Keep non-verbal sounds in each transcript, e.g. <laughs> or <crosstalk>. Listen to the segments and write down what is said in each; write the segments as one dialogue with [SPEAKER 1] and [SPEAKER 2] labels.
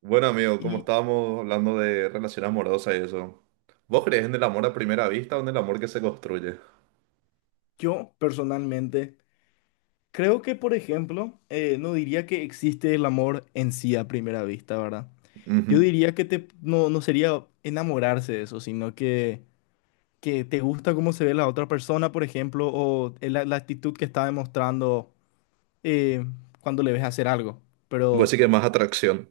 [SPEAKER 1] Bueno, amigo, como
[SPEAKER 2] Y
[SPEAKER 1] estábamos hablando de relación amorosa y eso, ¿vos crees en el amor a primera vista o en el amor que se construye?
[SPEAKER 2] yo personalmente creo que, por ejemplo, no diría que existe el amor en sí a primera vista, ¿verdad? Yo
[SPEAKER 1] Ujú.
[SPEAKER 2] diría que te, no, no sería enamorarse de eso, sino que te gusta cómo se ve la otra persona, por ejemplo, o la actitud que está demostrando eh, cuando le ves hacer algo.
[SPEAKER 1] Vos
[SPEAKER 2] Pero
[SPEAKER 1] sí que más atracción.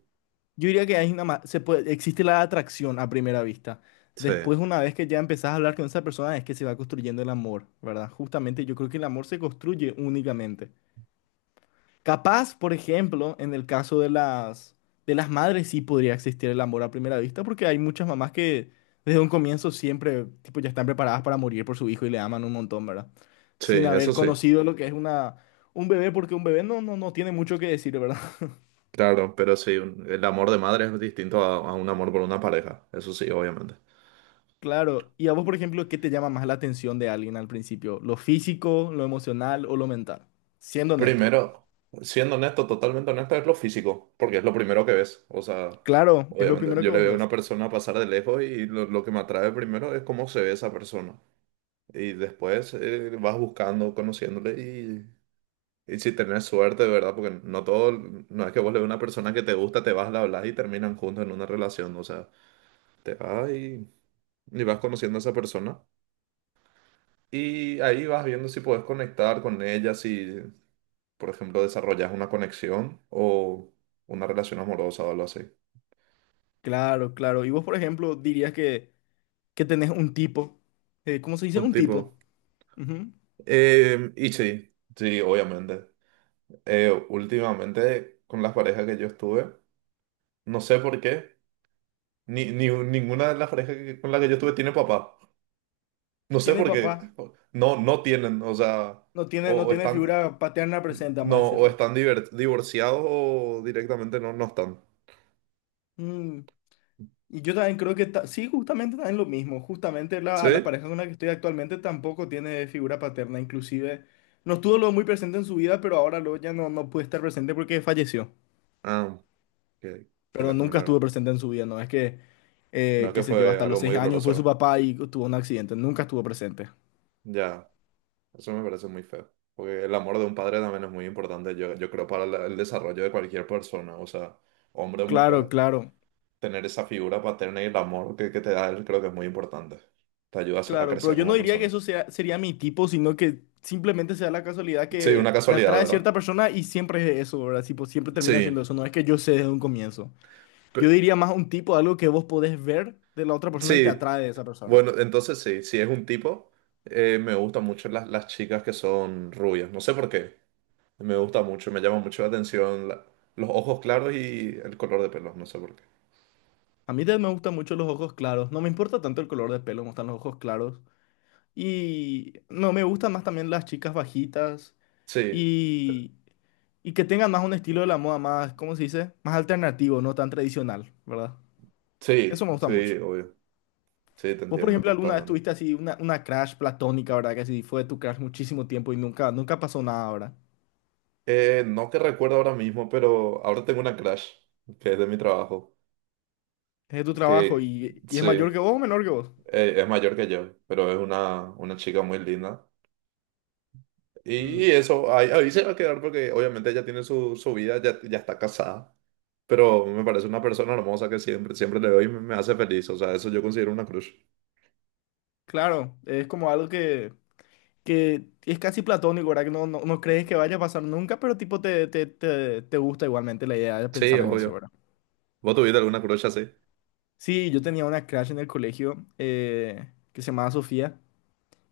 [SPEAKER 2] yo diría que hay se puede, existe la atracción a primera vista.
[SPEAKER 1] Sí,
[SPEAKER 2] Después, una vez que ya empezás a hablar con esa persona, es que se va construyendo el amor, ¿verdad? Justamente yo creo que el amor se construye únicamente. Capaz, por ejemplo, en el caso de las madres sí podría existir el amor a primera vista, porque hay muchas mamás que desde un comienzo siempre tipo, ya están preparadas para morir por su hijo y le aman un montón, ¿verdad?
[SPEAKER 1] sí,
[SPEAKER 2] Sin
[SPEAKER 1] eso
[SPEAKER 2] haber
[SPEAKER 1] sí,
[SPEAKER 2] conocido lo que es una, un bebé, porque un bebé no tiene mucho que decir, ¿verdad? <laughs>
[SPEAKER 1] claro, pero sí, el amor de madre es distinto a un amor por una pareja, eso sí, obviamente.
[SPEAKER 2] Claro. ¿Y a vos, por ejemplo, qué te llama más la atención de alguien al principio? ¿Lo físico, lo emocional o lo mental? Siendo honesto.
[SPEAKER 1] Primero, siendo honesto, totalmente honesto, es lo físico, porque es lo primero que ves. O sea,
[SPEAKER 2] Claro, es lo
[SPEAKER 1] obviamente,
[SPEAKER 2] primero que
[SPEAKER 1] yo le
[SPEAKER 2] vos
[SPEAKER 1] veo a una
[SPEAKER 2] ves.
[SPEAKER 1] persona pasar de lejos y lo que me atrae primero es cómo se ve esa persona. Y después vas buscando, conociéndole. Y si tenés suerte, de verdad, porque no todo, no es que vos le veas a una persona que te gusta, te vas, la hablas y terminan juntos en una relación. O sea, te vas y vas conociendo a esa persona. Y ahí vas viendo si puedes conectar con ella, si, por ejemplo, desarrollas una conexión o una relación amorosa o algo así.
[SPEAKER 2] Claro, claro. ¿Y vos, por ejemplo, dirías que tenés un tipo, ¿cómo se dice?
[SPEAKER 1] Un
[SPEAKER 2] Un
[SPEAKER 1] tipo.
[SPEAKER 2] tipo. Ujú.
[SPEAKER 1] Y sí, sí, obviamente. Últimamente, con las parejas que yo estuve, no sé por qué, ni ninguna de las parejas con las que yo estuve tiene papá. No sé
[SPEAKER 2] Tiene
[SPEAKER 1] por qué.
[SPEAKER 2] papá,
[SPEAKER 1] No, no tienen, o sea,
[SPEAKER 2] no tiene,
[SPEAKER 1] o,
[SPEAKER 2] no
[SPEAKER 1] o
[SPEAKER 2] tiene
[SPEAKER 1] están, o-
[SPEAKER 2] figura paterna presente,
[SPEAKER 1] no,
[SPEAKER 2] vamos a
[SPEAKER 1] o
[SPEAKER 2] decirle.
[SPEAKER 1] están divorciados o directamente no, no están.
[SPEAKER 2] Mm. Y yo también creo que sí, justamente también lo mismo. Justamente
[SPEAKER 1] ¿Sí?
[SPEAKER 2] la pareja con la que estoy actualmente tampoco tiene figura paterna. Inclusive no estuvo luego muy presente en su vida, pero ahora luego ya no puede estar presente porque falleció.
[SPEAKER 1] Ah, qué, qué
[SPEAKER 2] Pero
[SPEAKER 1] lástima,
[SPEAKER 2] nunca
[SPEAKER 1] la
[SPEAKER 2] estuvo
[SPEAKER 1] verdad.
[SPEAKER 2] presente en su vida, no es que,
[SPEAKER 1] No,
[SPEAKER 2] qué
[SPEAKER 1] que
[SPEAKER 2] sé yo,
[SPEAKER 1] fue
[SPEAKER 2] hasta
[SPEAKER 1] algo
[SPEAKER 2] los
[SPEAKER 1] muy
[SPEAKER 2] 6 años
[SPEAKER 1] doloroso.
[SPEAKER 2] fue su
[SPEAKER 1] Ahora.
[SPEAKER 2] papá y tuvo un accidente. Nunca estuvo presente.
[SPEAKER 1] Ya, eso me parece muy feo. Porque el amor de un padre también es muy importante, yo creo, para el desarrollo de cualquier persona, o sea, hombre o
[SPEAKER 2] Claro,
[SPEAKER 1] mujer.
[SPEAKER 2] claro.
[SPEAKER 1] Tener esa figura paterna y el amor que te da él creo que es muy importante. Te ayuda a, a
[SPEAKER 2] Claro, pero
[SPEAKER 1] crecer
[SPEAKER 2] yo no
[SPEAKER 1] como
[SPEAKER 2] diría que
[SPEAKER 1] persona.
[SPEAKER 2] eso sea, sería mi tipo, sino que simplemente sea la casualidad
[SPEAKER 1] Sí, una
[SPEAKER 2] que me
[SPEAKER 1] casualidad,
[SPEAKER 2] atrae
[SPEAKER 1] ¿verdad?
[SPEAKER 2] cierta persona y siempre es eso, ¿verdad? Tipo, siempre termina siendo
[SPEAKER 1] Sí.
[SPEAKER 2] eso, no es que yo sé desde un comienzo. Yo diría más un tipo, algo que vos podés ver de la otra persona y te
[SPEAKER 1] Sí,
[SPEAKER 2] atrae de esa persona.
[SPEAKER 1] bueno, entonces sí, si es un tipo, me gustan mucho las chicas que son rubias, no sé por qué, me gusta mucho, me llama mucho la atención los ojos claros y el color de pelo, no sé por qué.
[SPEAKER 2] A mí también me gustan mucho los ojos claros, no me importa tanto el color de pelo, me gustan los ojos claros. Y no, me gustan más también las chicas bajitas
[SPEAKER 1] Sí,
[SPEAKER 2] y, y que tengan más un estilo de la moda más, ¿cómo se dice? Más alternativo, no tan tradicional, ¿verdad? Eso
[SPEAKER 1] sí,
[SPEAKER 2] me gusta
[SPEAKER 1] sí,
[SPEAKER 2] mucho.
[SPEAKER 1] obvio, sí, te
[SPEAKER 2] Vos, por
[SPEAKER 1] entiendo
[SPEAKER 2] ejemplo, alguna vez
[SPEAKER 1] totalmente.
[SPEAKER 2] tuviste así una crush platónica, ¿verdad? Que así fue tu crush muchísimo tiempo y nunca, nunca pasó nada, ¿verdad?
[SPEAKER 1] No te recuerdo ahora mismo, pero ahora tengo una crush, que es de mi trabajo,
[SPEAKER 2] Es de tu trabajo
[SPEAKER 1] que
[SPEAKER 2] y es
[SPEAKER 1] sí,
[SPEAKER 2] mayor que vos o menor que vos.
[SPEAKER 1] es mayor que yo, pero es una chica muy linda.
[SPEAKER 2] Mm,
[SPEAKER 1] Y eso, ahí se va a quedar porque obviamente ella tiene su vida, ya está casada, pero me parece una persona hermosa que siempre, siempre le veo y me hace feliz, o sea, eso yo considero una crush.
[SPEAKER 2] claro, es como algo que es casi platónico, ¿verdad? Que no, no, no crees que vaya a pasar nunca, pero tipo te gusta igualmente la idea de
[SPEAKER 1] Sí,
[SPEAKER 2] pensar en eso,
[SPEAKER 1] obvio.
[SPEAKER 2] ¿verdad?
[SPEAKER 1] ¿Vos tuviste alguna crush así?
[SPEAKER 2] Sí, yo tenía una crush en el colegio que se llamaba Sofía.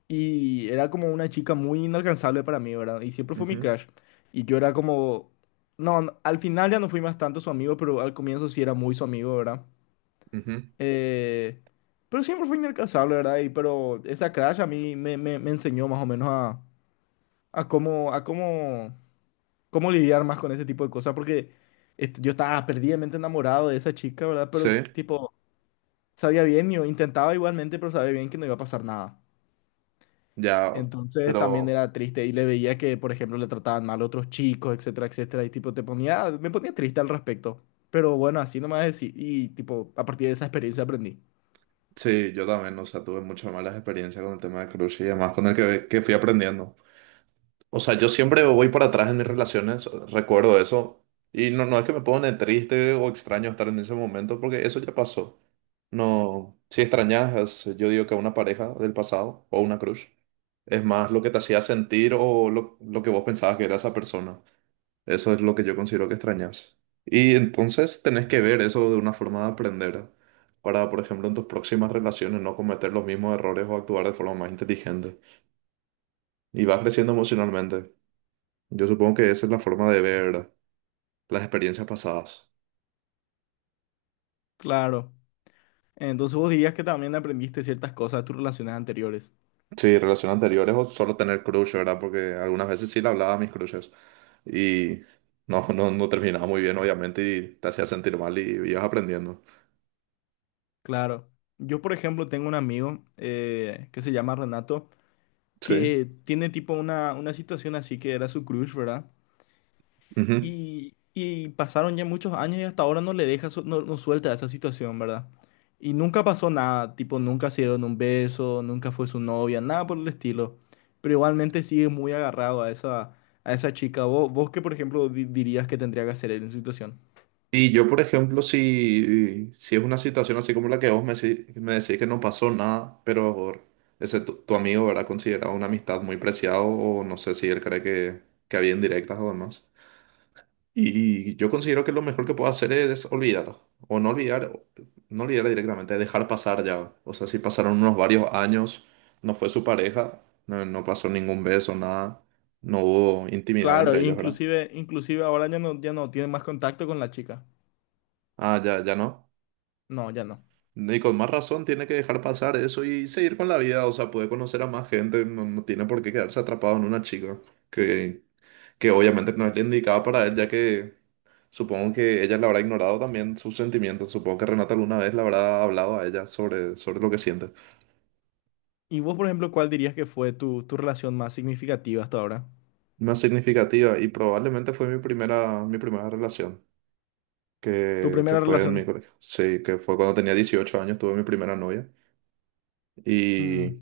[SPEAKER 2] Y era como una chica muy inalcanzable para mí, ¿verdad? Y siempre fue mi
[SPEAKER 1] Ujú,
[SPEAKER 2] crush. Y yo era como... No, no, al final ya no fui más tanto su amigo, pero al comienzo sí era muy su amigo, ¿verdad?
[SPEAKER 1] ujú.
[SPEAKER 2] Eh, pero siempre fue inalcanzable, ¿verdad? Y pero esa crush a mí me enseñó más o menos a cómo, a cómo, cómo lidiar más con ese tipo de cosas, porque yo estaba perdidamente enamorado de esa chica, ¿verdad? Pero
[SPEAKER 1] Sí,
[SPEAKER 2] tipo, sabía bien, yo intentaba igualmente, pero sabía bien que no iba a pasar nada.
[SPEAKER 1] ya,
[SPEAKER 2] Entonces también
[SPEAKER 1] pero
[SPEAKER 2] era triste y le veía que, por ejemplo, le trataban mal a otros chicos, etcétera, etcétera. Y tipo, te ponía, me ponía triste al respecto. Pero bueno, así nomás decir. Y tipo, a partir de esa experiencia aprendí.
[SPEAKER 1] sí, yo también, o sea, tuve muchas malas experiencias con el tema de crush y demás, con el que fui aprendiendo. O sea, yo siempre voy para atrás en mis relaciones, recuerdo eso, y no, no es que me pone triste o extraño estar en ese momento, porque eso ya pasó. No, si extrañas, yo digo que a una pareja del pasado o una crush, es más lo que te hacía sentir o lo que vos pensabas que era esa persona. Eso es lo que yo considero que extrañas. Y entonces tenés que ver eso de una forma de aprender para, por ejemplo, en tus próximas relaciones no cometer los mismos errores o actuar de forma más inteligente. Y vas creciendo emocionalmente. Yo supongo que esa es la forma de ver las experiencias pasadas.
[SPEAKER 2] Claro. Entonces vos dirías que también aprendiste ciertas cosas de tus relaciones anteriores.
[SPEAKER 1] Sí, relaciones anteriores o solo tener crush, ¿verdad? Porque algunas veces sí le hablaba a mis crushes y no, no, no terminaba muy bien, obviamente, y te hacía sentir mal y ibas aprendiendo.
[SPEAKER 2] Claro. Yo, por ejemplo, tengo un amigo que se llama Renato,
[SPEAKER 1] Sí.
[SPEAKER 2] que tiene tipo una situación así que era su crush, ¿verdad?
[SPEAKER 1] Ujú.
[SPEAKER 2] Y pasaron ya muchos años y hasta ahora no le deja, su- no, no suelta esa situación, ¿verdad? Y nunca pasó nada, tipo, nunca se dieron un beso, nunca fue su novia, nada por el estilo. Pero igualmente sigue muy agarrado a a esa chica. ¿Vos qué, por ejemplo, di- dirías que tendría que hacer él en su situación?
[SPEAKER 1] Y yo, por ejemplo, si es una situación así como la que vos me, me decís que no pasó nada, pero ese tu amigo, ¿verdad? Considerado una amistad muy preciada o no sé si él cree que había indirectas o demás. Y yo considero que lo mejor que puedo hacer es olvidar, o no olvidar, no olvidar directamente, dejar pasar ya. O sea, si pasaron unos varios años, no fue su pareja, no, no pasó ningún beso, nada, no hubo intimidad
[SPEAKER 2] Claro,
[SPEAKER 1] entre ellos, ¿verdad?
[SPEAKER 2] inclusive, inclusive ahora ya no tiene más contacto con la chica.
[SPEAKER 1] Ah, ya, ya no.
[SPEAKER 2] No, ya no.
[SPEAKER 1] Y con más razón tiene que dejar pasar eso y seguir con la vida, o sea, puede conocer a más gente, no, no tiene por qué quedarse atrapado en una chica, que, que obviamente no es la indicada para él, ya que supongo que ella le habrá ignorado también sus sentimientos. Supongo que Renata alguna vez le habrá hablado a ella sobre lo que siente.
[SPEAKER 2] ¿Y vos, por ejemplo, cuál dirías que fue tu relación más significativa hasta ahora?
[SPEAKER 1] Más significativa y probablemente fue mi primera relación,
[SPEAKER 2] ¿Tu
[SPEAKER 1] que
[SPEAKER 2] primera
[SPEAKER 1] fue en mi
[SPEAKER 2] relación?
[SPEAKER 1] colegio. Sí, que fue cuando tenía 18 años, tuve mi primera novia.
[SPEAKER 2] Mm.
[SPEAKER 1] Y,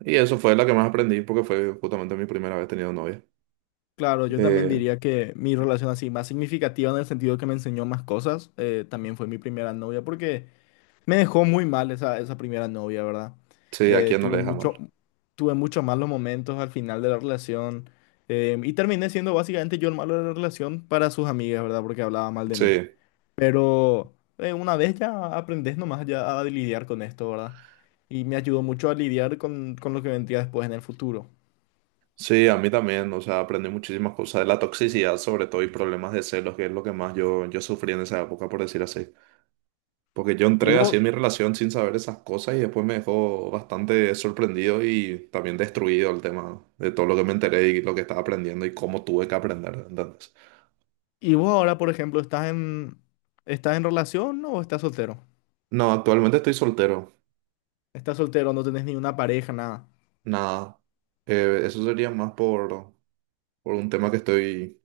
[SPEAKER 1] y eso fue la que más aprendí porque fue justamente mi primera vez teniendo novia.
[SPEAKER 2] Claro, yo también
[SPEAKER 1] Eh,
[SPEAKER 2] diría que mi relación así más significativa en el sentido que me enseñó más cosas, también fue mi primera novia, porque me dejó muy mal esa primera novia, ¿verdad?
[SPEAKER 1] sí, a
[SPEAKER 2] Eh,
[SPEAKER 1] quién no
[SPEAKER 2] tuve
[SPEAKER 1] le deja
[SPEAKER 2] mucho,
[SPEAKER 1] mal.
[SPEAKER 2] tuve muchos malos momentos al final de la relación, y terminé siendo básicamente yo el malo de la relación para sus amigas, ¿verdad? Porque hablaba mal de mí.
[SPEAKER 1] Sí,
[SPEAKER 2] Pero una vez ya aprendes nomás ya a lidiar con esto, ¿verdad? Y me ayudó mucho a lidiar con lo que vendría después en el futuro.
[SPEAKER 1] sí, a mí también. O sea, aprendí muchísimas cosas de la toxicidad, sobre todo, y problemas de celos, que es lo que más yo sufrí en esa época, por decir así. Porque yo
[SPEAKER 2] ¿Y
[SPEAKER 1] entré
[SPEAKER 2] vos?
[SPEAKER 1] así en mi relación sin saber esas cosas y después me dejó bastante sorprendido y también destruido el tema de todo lo que me enteré y lo que estaba aprendiendo y cómo tuve que aprender. Entonces,
[SPEAKER 2] Y vos ahora, por ejemplo, ¿estás en, relación no, o estás soltero?
[SPEAKER 1] no, actualmente estoy soltero.
[SPEAKER 2] Estás soltero, no tenés ni una pareja, nada.
[SPEAKER 1] Nada. Eso sería más por un tema que estoy,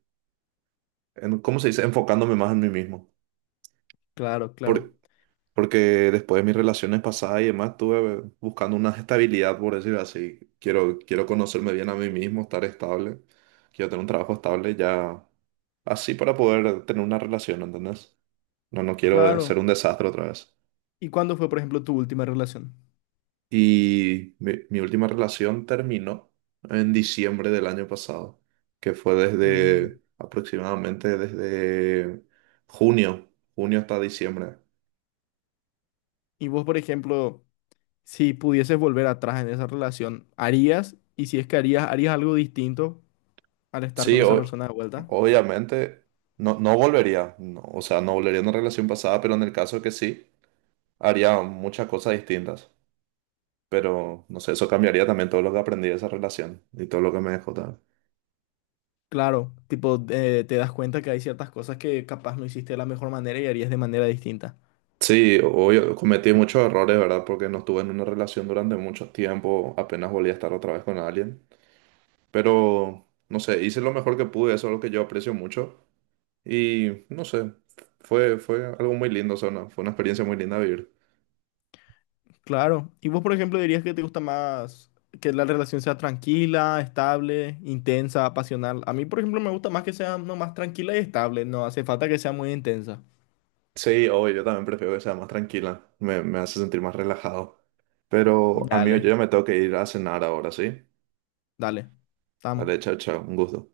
[SPEAKER 1] en, ¿cómo se dice? Enfocándome más en mí mismo.
[SPEAKER 2] Claro, claro,
[SPEAKER 1] Por- Porque después de mis relaciones pasadas y demás, estuve buscando una estabilidad, por decir así. Quiero, quiero conocerme bien a mí mismo, estar estable. Quiero tener un trabajo estable ya así para poder tener una relación, ¿entendés? No, no quiero
[SPEAKER 2] claro.
[SPEAKER 1] ser un desastre otra vez.
[SPEAKER 2] ¿Y cuándo fue, por ejemplo, tu última relación?
[SPEAKER 1] Y mi última relación terminó en diciembre del año pasado, que fue
[SPEAKER 2] Mm.
[SPEAKER 1] desde aproximadamente desde junio, junio hasta diciembre.
[SPEAKER 2] Y vos, por ejemplo, si pudieses volver atrás en esa relación, ¿harías? Y si es que harías, ¿harías algo distinto al estar con
[SPEAKER 1] Sí,
[SPEAKER 2] esa persona de vuelta?
[SPEAKER 1] obviamente no, no volvería, no, o sea, no volvería a una relación pasada, pero en el caso que sí, haría muchas cosas distintas. Pero, no sé, eso cambiaría también todo lo que aprendí de esa relación y todo lo que me dejó también.
[SPEAKER 2] Claro, tipo, te das cuenta que hay ciertas cosas que capaz no hiciste de la mejor manera y harías de manera distinta.
[SPEAKER 1] Sí, obvio, cometí muchos errores, ¿verdad? Porque no estuve en una relación durante mucho tiempo, apenas volví a estar otra vez con alguien. Pero, no sé, hice lo mejor que pude, eso es lo que yo aprecio mucho. Y, no sé, fue algo muy lindo, o sea, fue una experiencia muy linda vivir.
[SPEAKER 2] Claro. ¿Y vos, por ejemplo, dirías que te gusta más que la relación sea tranquila, estable, intensa, pasional? A mí, por ejemplo, me gusta más que sea nomás tranquila y estable. No hace falta que sea muy intensa.
[SPEAKER 1] Sí, obvio, yo también prefiero que sea más tranquila, me hace sentir más relajado. Pero, amigo, yo
[SPEAKER 2] Dale,
[SPEAKER 1] ya me tengo que ir a cenar ahora, ¿sí?
[SPEAKER 2] dale. Estamos.
[SPEAKER 1] Vale, chao, chao, un gusto.